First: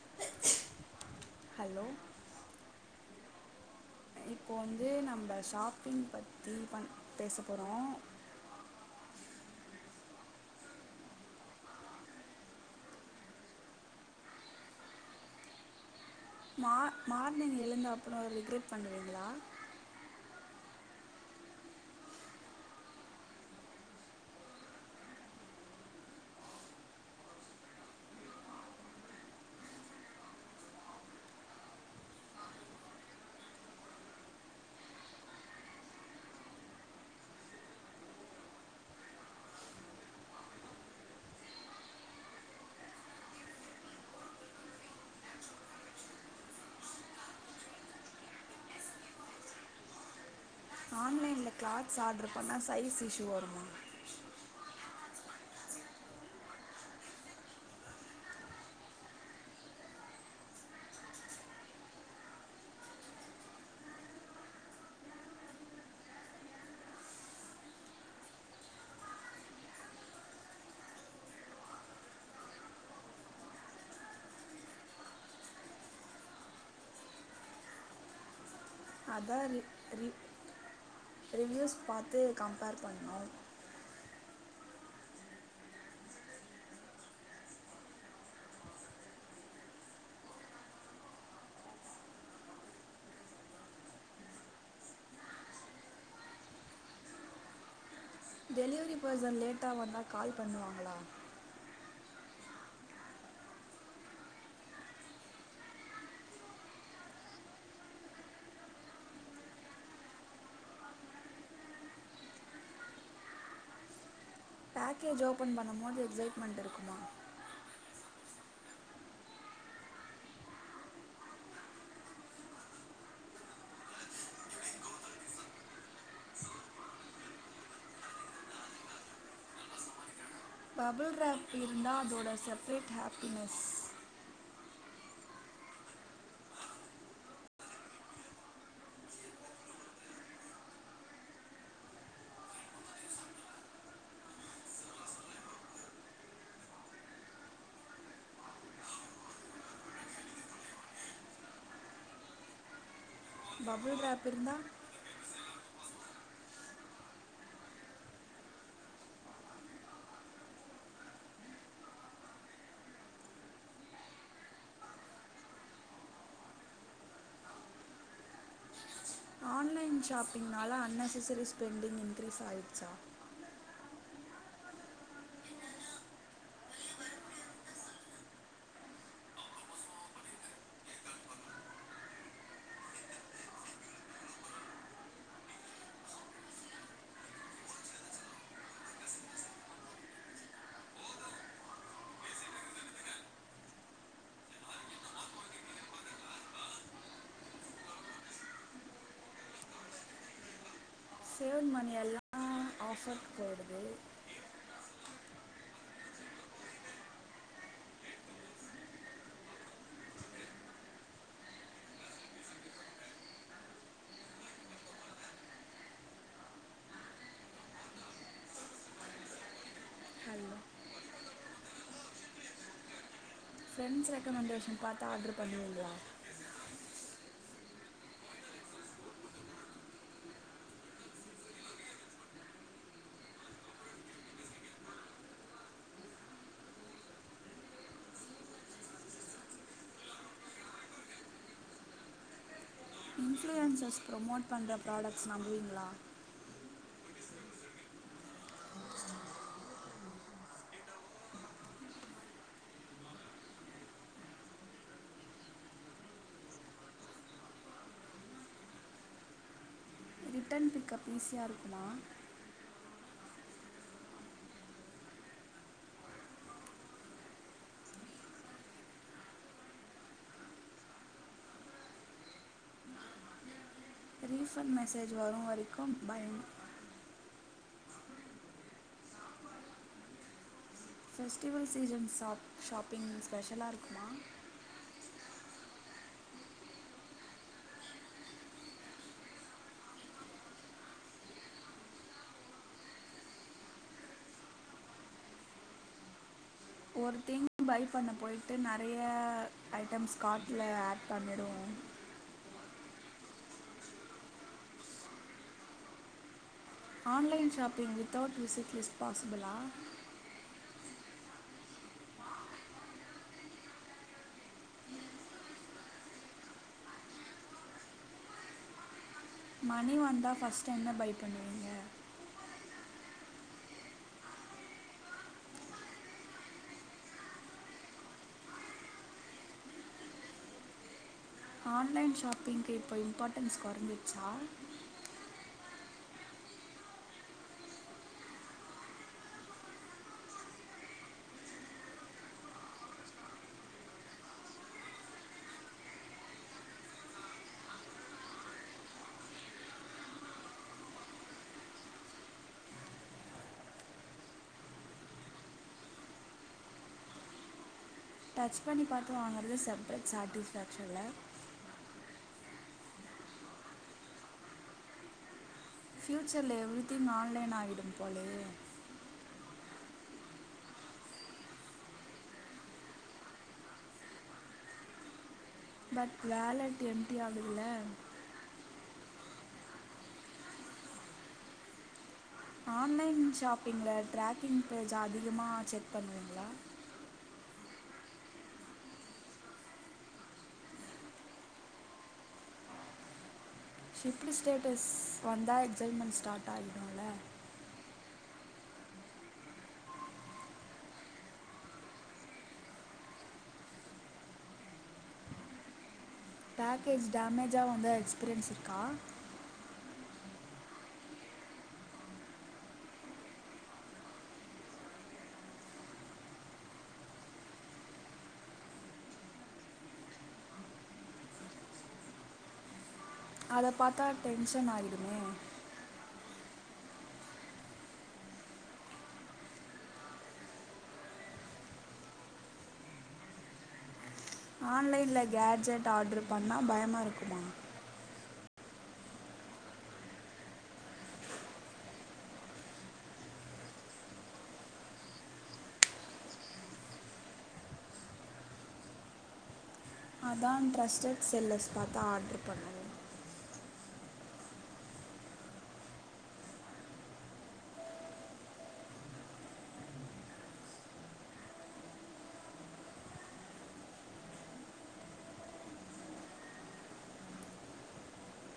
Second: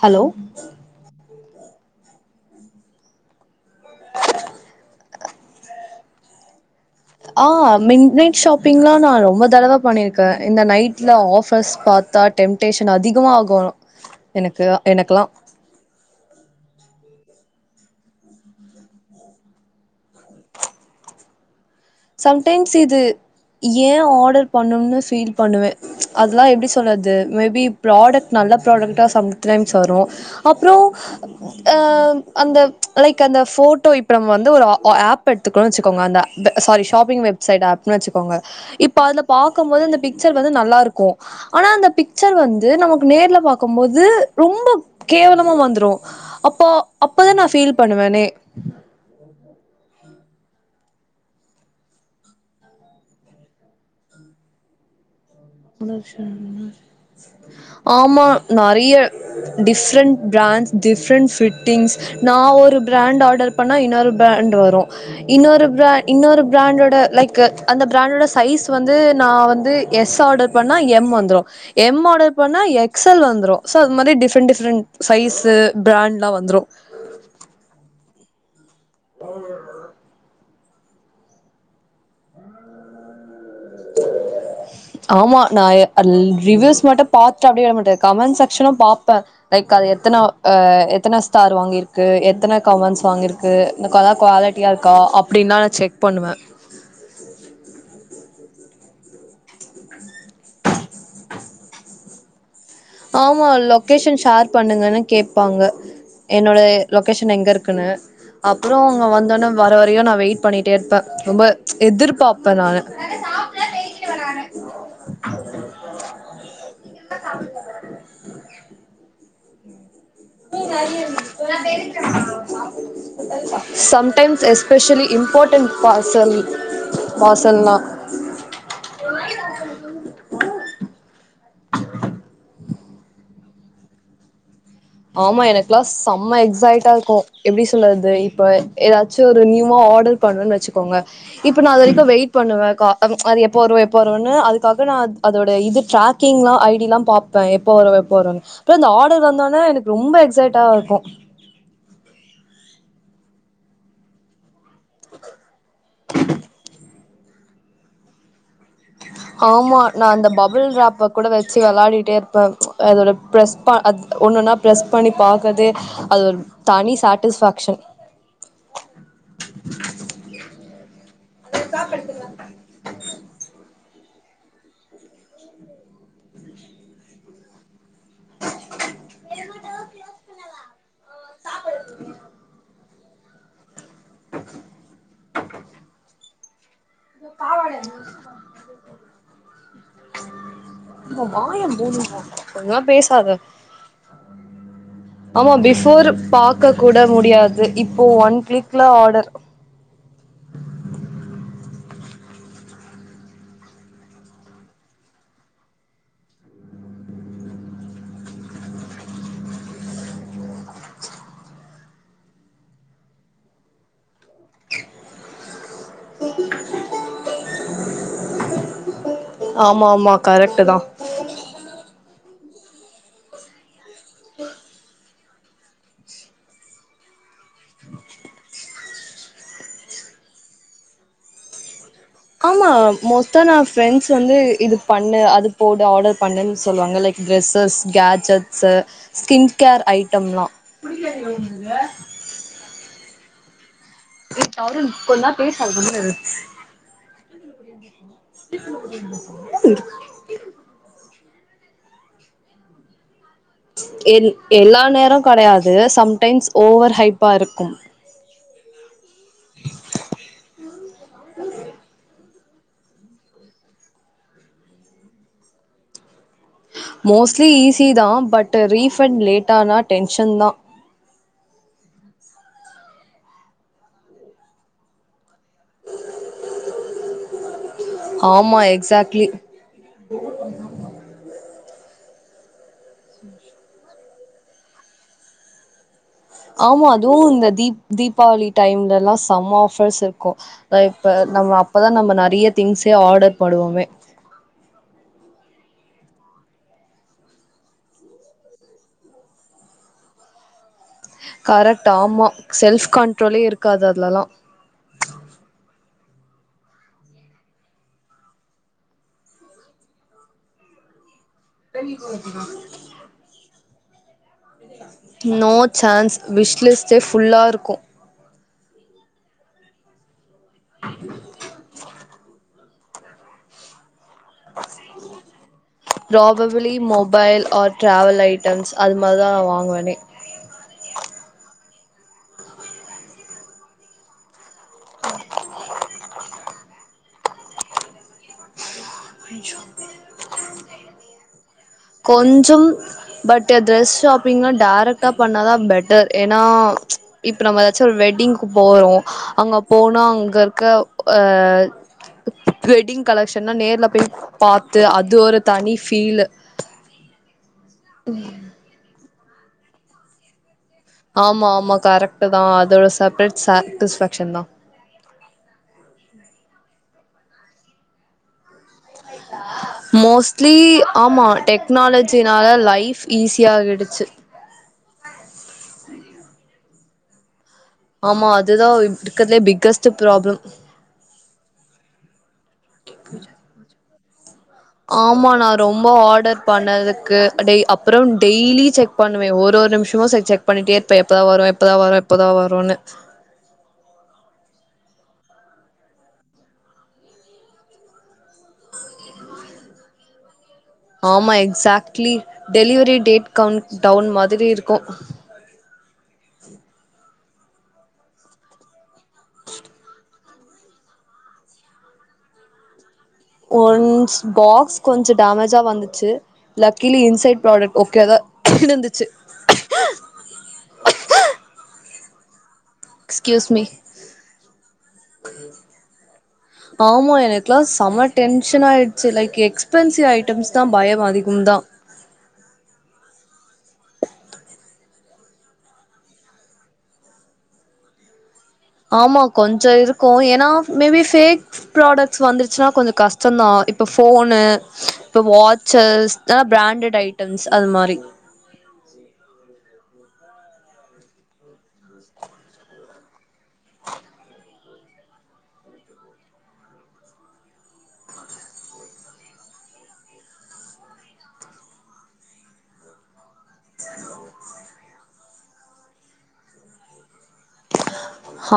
hello hello இப்போ வந்து நம்ப ஷாப்பிங் பத்தி பண் பேச ஆ போகிறோம் மிட் நைட் ஷாப் பிங்ளா நா ரொம்ப தடவ பண்ணிருக்கே இந்த நைட்ல ஆஃபர்ஸ் பாத்தா டெம்ட்டேஷன் அதிகமாக ஆகு எனக்கு எனக்குலா மா மார்னிங் எழுந்து அப்றோ ரிக்ரேட் பண்ணுவீங்ளா சம்டைம்ஸ் இது ஏன் ஆடர் பண்ணோம்னு ஃபீல் பண்ணுவே அதெல்லா எப்டி சொல்றது மேபி ப்ராடக்ட் நல்ல ப்ராடக்ட்டா சம்டைம்ஸ் வரு அப்றோ ஆ அந்த லைக் அந்த ஃபோட்டோ இப்ப நம்ம வந்து ஒரு ஆ ஆப் எடுத்துக்கறோனு வச்சுக்கோங்க அந்த த சாரி ஷாப்பிங் வெப்சைட் ஆப்னு வச்சுக்கோங்க இப்ப அதுல பாக்கும்போது இந்த பிக்சர் வந்து நல்லா இருக்கு ஆனா அந்த பிக்சர் வந்து நமக்கு நேர்ல பாக்கும்போது ரொம்ப கேவலமா வந்துரு அப்போ அப்பதா நா ஃபீல் பண்ணுவனே ஆன்லைன்ல கிளாத்ஸ் ஆர்ட்ரு பண்ணா சைஸ் இஷ்யூ வருமா [unintelligible] ஆமா நெறைய டிஃப்ரெண்ட் பிராண்ட்ஸ் டிஃரெப்ண்ட் ஃபிட்டிங்ஸ் நான் ஒரு பிராண்ட் ஆர்டர் பண்ணா இன்னொரு பிராண்ட் வரு இன்னொரு பிரா இன்னொரு பிராண்டோட லைக் அந்த பிராண்டோட சைஸ் வந்து நா வந்து எஸ் ஆர்டர் பண்ணா எம் வந்துரு எம் ஆர்டர் பண்ணா எக்ஸ் எல் வந்துரு சோ அது மாரி டிஃப்ரெண்ட் டிஃப்ரெண்ட் சைஸு பிராண்ட்லா வந்துரு அதா ரி ரி ரிவ்யூஸ் பாத்து கம்பேர் பண்ணணு ஆமா நா அதுல் ரிவியூஸ் மட்டு பாத்து அப்டியே விட மாட்டே கமெண்ட் செக்ஷனு பாப்பே லைக் அது எத்தன அ எத்தன ஸ்டார் வாங்கிருக்கு எத்தன கமன்ஸ் வாங்கிருக் கு இந்த கல க்வாலிட்டியா இருக்கா அப்டின் தா நா செக் பண்ணுவே டெலிவரி பர்சன் லேட்டா வந்தா கால் பண்ணுவாங்களா ஆமா லொக்கேஷன் ஷேர் பண்ணுங்கனு கேப்பாங்க என்னோட லொக்கேஷன் எங்க இருக்குனு அப்றோ அவ்ங்க வந்தோன்னே வர வரையு நா வெய்ட் பண்ணிட்டே இர்ப்பே ரொம்ப எதிர்பாப்பே நானு பேக்கேஜ் ஓப்பன் பண்ணமோது எக்ஸைட்மெண்ட் இருக்குமா சம்டைம்ஸ் எஸ்பெஷலி இம்பாட்டன்ட் பார்சல் பார்சல்னா பபுள் ராப் இருந்தா அதோட செப்ரேட் ஹேப்பினஸ் ஆமா எனக்குலா செம்ம எக்ஸைட்டா இர்க்கு எப்டி சொல்லற்து இப்ப எதாச்சு ஒரு நியூவா ஆடர் பண்ணன் வெச்சுக்கோங்க இப்ப நா அது வரைக்கு வெய்ட் பண்ணுவ கா அம் அது எப்போ வரு எப்ப வருன்னு அதுக்காக நா அத் அதோட இது ட்ராக் கிங்லா ஐடில்லா பாப்ப எப்ப வரு எப்ப வருன்னு அப்ப அந்த ஆடர் வந்தோன்னே எனக் ரொம்ப எக்ஸைட்டா இர்க்கு பபுள் ராப் இருந்தா ஆமா நா அந்த பபுள் ராப்ப கூட வெச்சு வெளாடிட்டே இர்ப்பே அதோட ப்ரெஸ் பா அத் ஒன்னொன்னா ப்ரெஸ் பண்ணி பாக்கற்து அது ஒரு தனி சாட்டிஸ்ஃபேக்ஷன் ஆன்லைன் ஷாப்பிங்னால அன்னெசசரி ஸ்பெண்டிங் இன்க்ரீஸ் ஆய்டுச்சா வாயம் போணும் கொஞ்சல்லாம் பேசாத ஆ ஆமா பிஃபோர் பாக்க கூட முடியாது இப்போ ஒன் க்ளிக்ல ஆடர் சேவ் மணி எல்லா ஆஃபர் போடுது ஆமா ஆமா ஹலோ கரெக்ட்டு தா ஃப்ரெண்ட்ஸ் ரெக்கமண்டேஷன் பாத்து ஆட்ரு பண்ணுவீங்ளா ஆமா மோஸ்ட்டா நா ஃப்ரெண்ட்ஸ் வந்து இது பண்ணு அது போடு ஆடர் பண்ணுன் சொல்லுவாங்க like guesses, gadgets, skin care ஐட்டம்லா [unintelligible] ன்ஜஸ் promote பண்ற ப்ராடக்ட்ஸ் நம்புவீங்களா எல் எல்லா நேரோ கடயாது சம்டைம்ஸ் ஓவர் ஹைப்பா இருக்கும் ரிட்டன் பிக்கப் ஈஸியா இருக்குமா மோஸ்ட்லி ஈஸி தா பட்டு ரீஃபண்ட் லேட்டானா டென்ஷன் தா ரீஃபண்ட் மெசேஜ் வரு வரைக்கு பயம் ஆமா எக்ஸாக்ட்லி [inaudible] ஃபெஸ்டிவல் சீசன் சாப் ஷாப்பிங் ஸ்பெஷலா இருக்குமா ஆமா அதுவு இந்த தீப் தீபாவளி டைம்லல்லா செம ஆஃபர்ஸ் இருக்கு அ இப்ப நம்ம அப்பதா நம்ம நெறைய திங்ஸ்ஸே ஆடர் போடுவோமே ஒரு திங்க் பை பண்ண போய்ட்டு நெறைய ஐட்டம்ஸ் காட்ல ஆட் பண்ணிடு கரெக்ட் ஆமா செல்ஃப் கண்ட்ரோலே இருக்காது அதுலெல்லா online shopping without wishlist பாசிபளா [unintelligible] no chance விஷ்லிஸ்ட்டே ஃபுல்லா இருக்கோ மணி வந்தா ஃபர்ஸ்ட்டு என்ன பை பண்ணுவீங்க [inaudible] probably mobile or travel items அது மாரி தா நா வாங்குவனே ஆன்லைன் ஷாப்பிங்க்கு இப்போ இம்பார்ட்டன்ஸ் கொறஞ்சிச்சா கொஞ்சோ கொஞ்சோம் பட் ட்ரெஸ் ஷாப்பிங்னா டேரக்ட்டா பண்ணாதா பெட்டர் ஏனா இப்ப நம்ம ஏதாச்சு ஒரு வெட்டிங்கு போறோ அங்க போனா அங்க இருக்க ஆ வெட்டிங் கலெக்ஷன்னா நேர்ல போய் பாத்து அது ஒரு தனி ஃபீலு ம் டச் பண்ணி பாத்து வாங்றது செப்ரேட் சாட்டிஸ் ஃபேக்ஷன்ல ஆமா ஆமா கரெக்ட்டு தா அதோட செப்ரேட் சாக்ட்டிஸ் ஃபேக்ஷன் தா ஃப்யூச்சர்ல எவ்ரித்திங் ஆன்லைன் ஆய்டோ போலயே [inaudible] மோஸ்ட்லி ஆமா டெக்னாலஜினால லைஃப் ஈஸியாடுச்சி பட் வேலட் எம்டி ஆகுதுல ஆமா அதுதா இருக்கட்துலே பிக்கஸ்ட் ப்ராப்ளம் ஆன்லைன் ஷாப்பிங்ல ட்ரேக் ஆமா நா ரொம்ப ஆடர் பண்ணதுக்கு அடேய் அப் பறொ டெய்லி செக் பண்ணுவ ஒரு ஒரு நிம்ஸமு செ செக் பண்ணிட்டே இருப்ப எப்பதா வரோ எப்பதா வரோ எப்பதா வரோன்னு ஷிஃப்ட்டு ஸ்டேட்டஸ் வந்தா எக்ஸைன்மெண்ட் ஸ்டார்ட் ஆயிடோல ஆமா exactly delivery date countdown மாதிரி இருக்கோ பேக்கேஜ் டேமேஜா வந்த எக்ஸ்பீரியன்ஸ் இருக்கா ஒன்ஸ் பாக்ஸ் கொஞ்சோ டேமேஜா வந்துச்சு லக்கிலி இன்சைட் ப்ராடெக்ட் ஓகே தா இருந்துச்சு எக்ஸ்கியூஸ் மீ அத பாத்தா டென்ஷன் ஆயிடுமே ஆமா எனக்குலா செம டென்ஷன் ஆயிடுச்சு லைக் எக்ஸ்பென்சிவ் ஐட்டம்ஸ் தா பயம் அதிகம் தா ஆன்லைன்ல கேட்ஜெட் ஆட்ரு பண்ணா பயமா இருக்குமா ஆமா கொஞ்சொ இருக்கு ஏனா மேபி ஃபேக் ப்ராடக்ட்ஸ் வந்துருச்னா கொஞ்சோ கஷ்டோந்தா இப்ப ஃபோனு இப்ப வாட்சஸ் ஆ பிராண்டட் ஐட்டம்ஸ் அது மாரி அதா ட்ரஸ்டட்டு செல்லர்ஸ் பாத்தா ஆட்ரு பண்ணுவோ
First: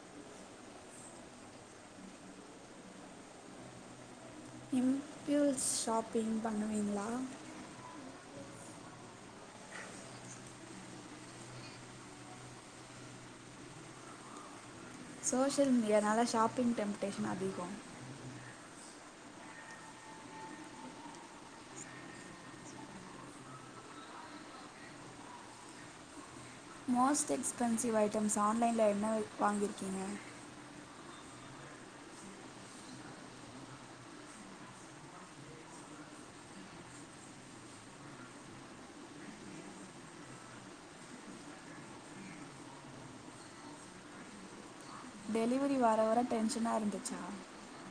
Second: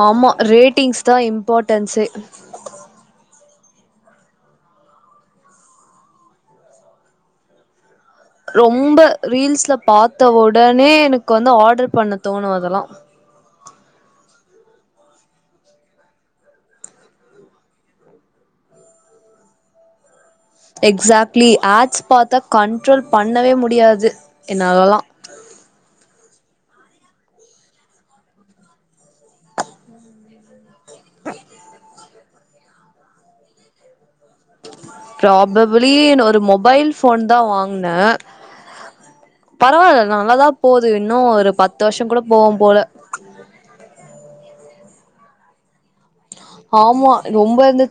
ஆமா ரேட்டிங்ஸ் தா இம்பார்ட்டன்ஸே ஃப்யூல்ஸ் ஷாப்பிங் பண்ணுவீங்ளா ரொம்ப ரீல்ஸ்ல பாத்த ஒடனே எனக்கு வந்து ஆடர்பண்ண தோனோ அதெல்லா சோஷியல் மீடியானால ஷாப்பிங் டெம்டேஷன் அதிகோ எக்ஸாக்ட்லி ஆட்ஸ் பாத்தா கண்ட்ரோல் பண்ணவே முடியாது என்னாலல்லா மோஸ்ட் எக்ஸ்பென்சிவ் ஐட்டம்ஸ் ஆன்லைன்ல என்ன வாங்கியிருக்கீங்க ப்ராபபிலி ஒரு மொபைல் ஃபோன்தா வாங்னே பரவால்ல நல்லாதா போது இன்னோ ஒரு பத்து வர்ஷோ கூட போவோ போல டெலிவரி வர வர டென்ஷனா இருந்துச்சா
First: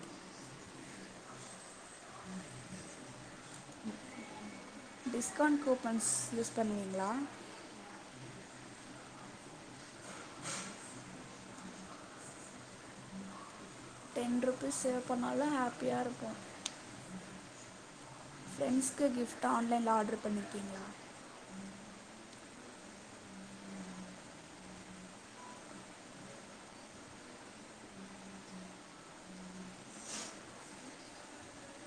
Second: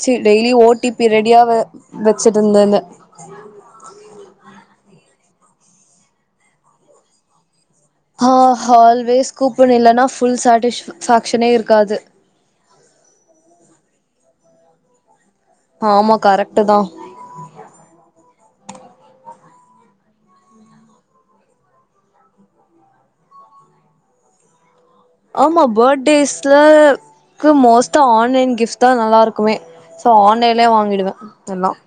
செரி டெய்லி ஓடிபி ரெடியா வ வச்சிட்டுருந்த த டிஸ்கவுண்ட் கூப்பன்ஸ் யூஸ் பண்ணுவீங்களா ஹோ ஹால்வேஸ் கூப்பன் இல்லன்னா ஃபுல் சேடிஸ்பேக்ஷனே இருக்காது டென் ருப்பீஸ் சேல் பண்ணாலும் ஹேஃப் ஆமா கரெக்ட்டு தா ஃப்ரண்ட்ஸ்கு கிஃப்ட்டு ஆன்லைன்ல ஆடர் பண்ணிருக்கீங்கிளா ஆமா பர்டேஸ்ல க்கு மோஸ்ட்டா ஆன்லைன் கிஃப்ட்ஸ் தா நல்லா இருக்குமே சோ ஆன்லைன்லே வாங்கிடுவன் எல்லாம்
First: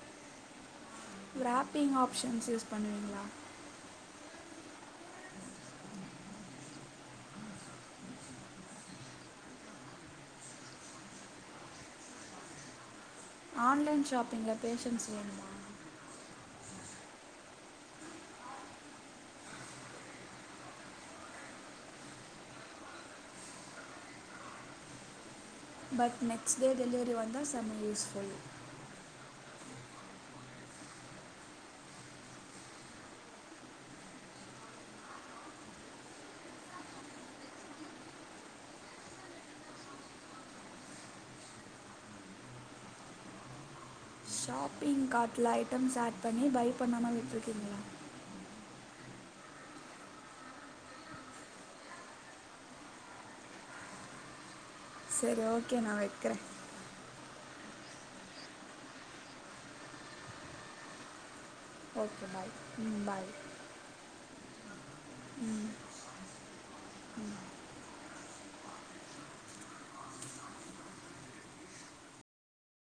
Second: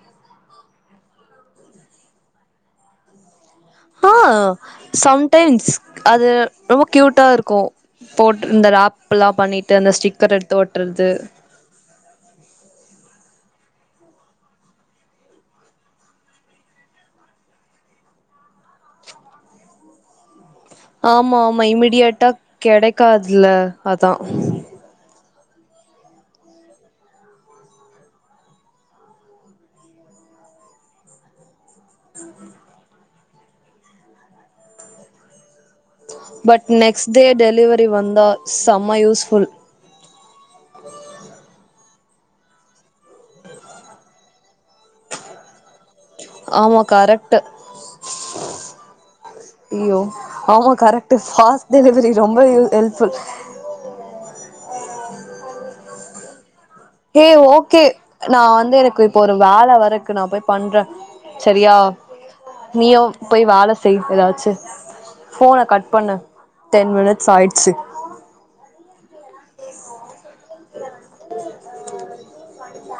ஒ ரேப்பிங் ஆப்ஷன்ஸ் யூஸ் பண்ணுவீங்கிளா ஆ சம்டைம்ஸ் அது ரொம்ப கியூட்டா இருக்கும் போட்ரு இந்த ரேப்பெல்லா பண்ணிட்டு அந்த ஸ்டிக்கர் எடுத்து ஒட்டறது ஆன்லைன் ஷாப்பிங்ல பேஷன்ஸ் வேணுமா ஆமா ஆமா இமீடியட்டா கெடைக்காதில்ல அதா பட் நெக்ஸ்ட் டே டெலிவரி வந்தா செம்ம useful but next day delivery வந்தா செம்ம யூஸ்ஃபுல் ஷாப்பிங் கார்ட்ல ஐட்டம்ஸ் ஆட் பண்ணி பைய் ஆமா பண்ணாம கரெக்ட் விட்ருக்கீங்ளா ஐயோ ஆமா கரெக்ட்டு ஃபாஸ்ட் டெலிவரி ரொம்ப யூ ஹெல்ப்ஃபுல் செரி ஓகே நா வக்கிறன் ஹே ஓகே நா வந்து எனக்கு இப்போ ஒரு வேல வேற ருக்கு நா போயி பண்றன் சரியா ஓகே பாய் ம் நீயும் பாய் போயி வேல செய் எதாச்சி ஃபோன கட் பண்ணு டென் மினிட்ஸ் ஆயிடுச்சி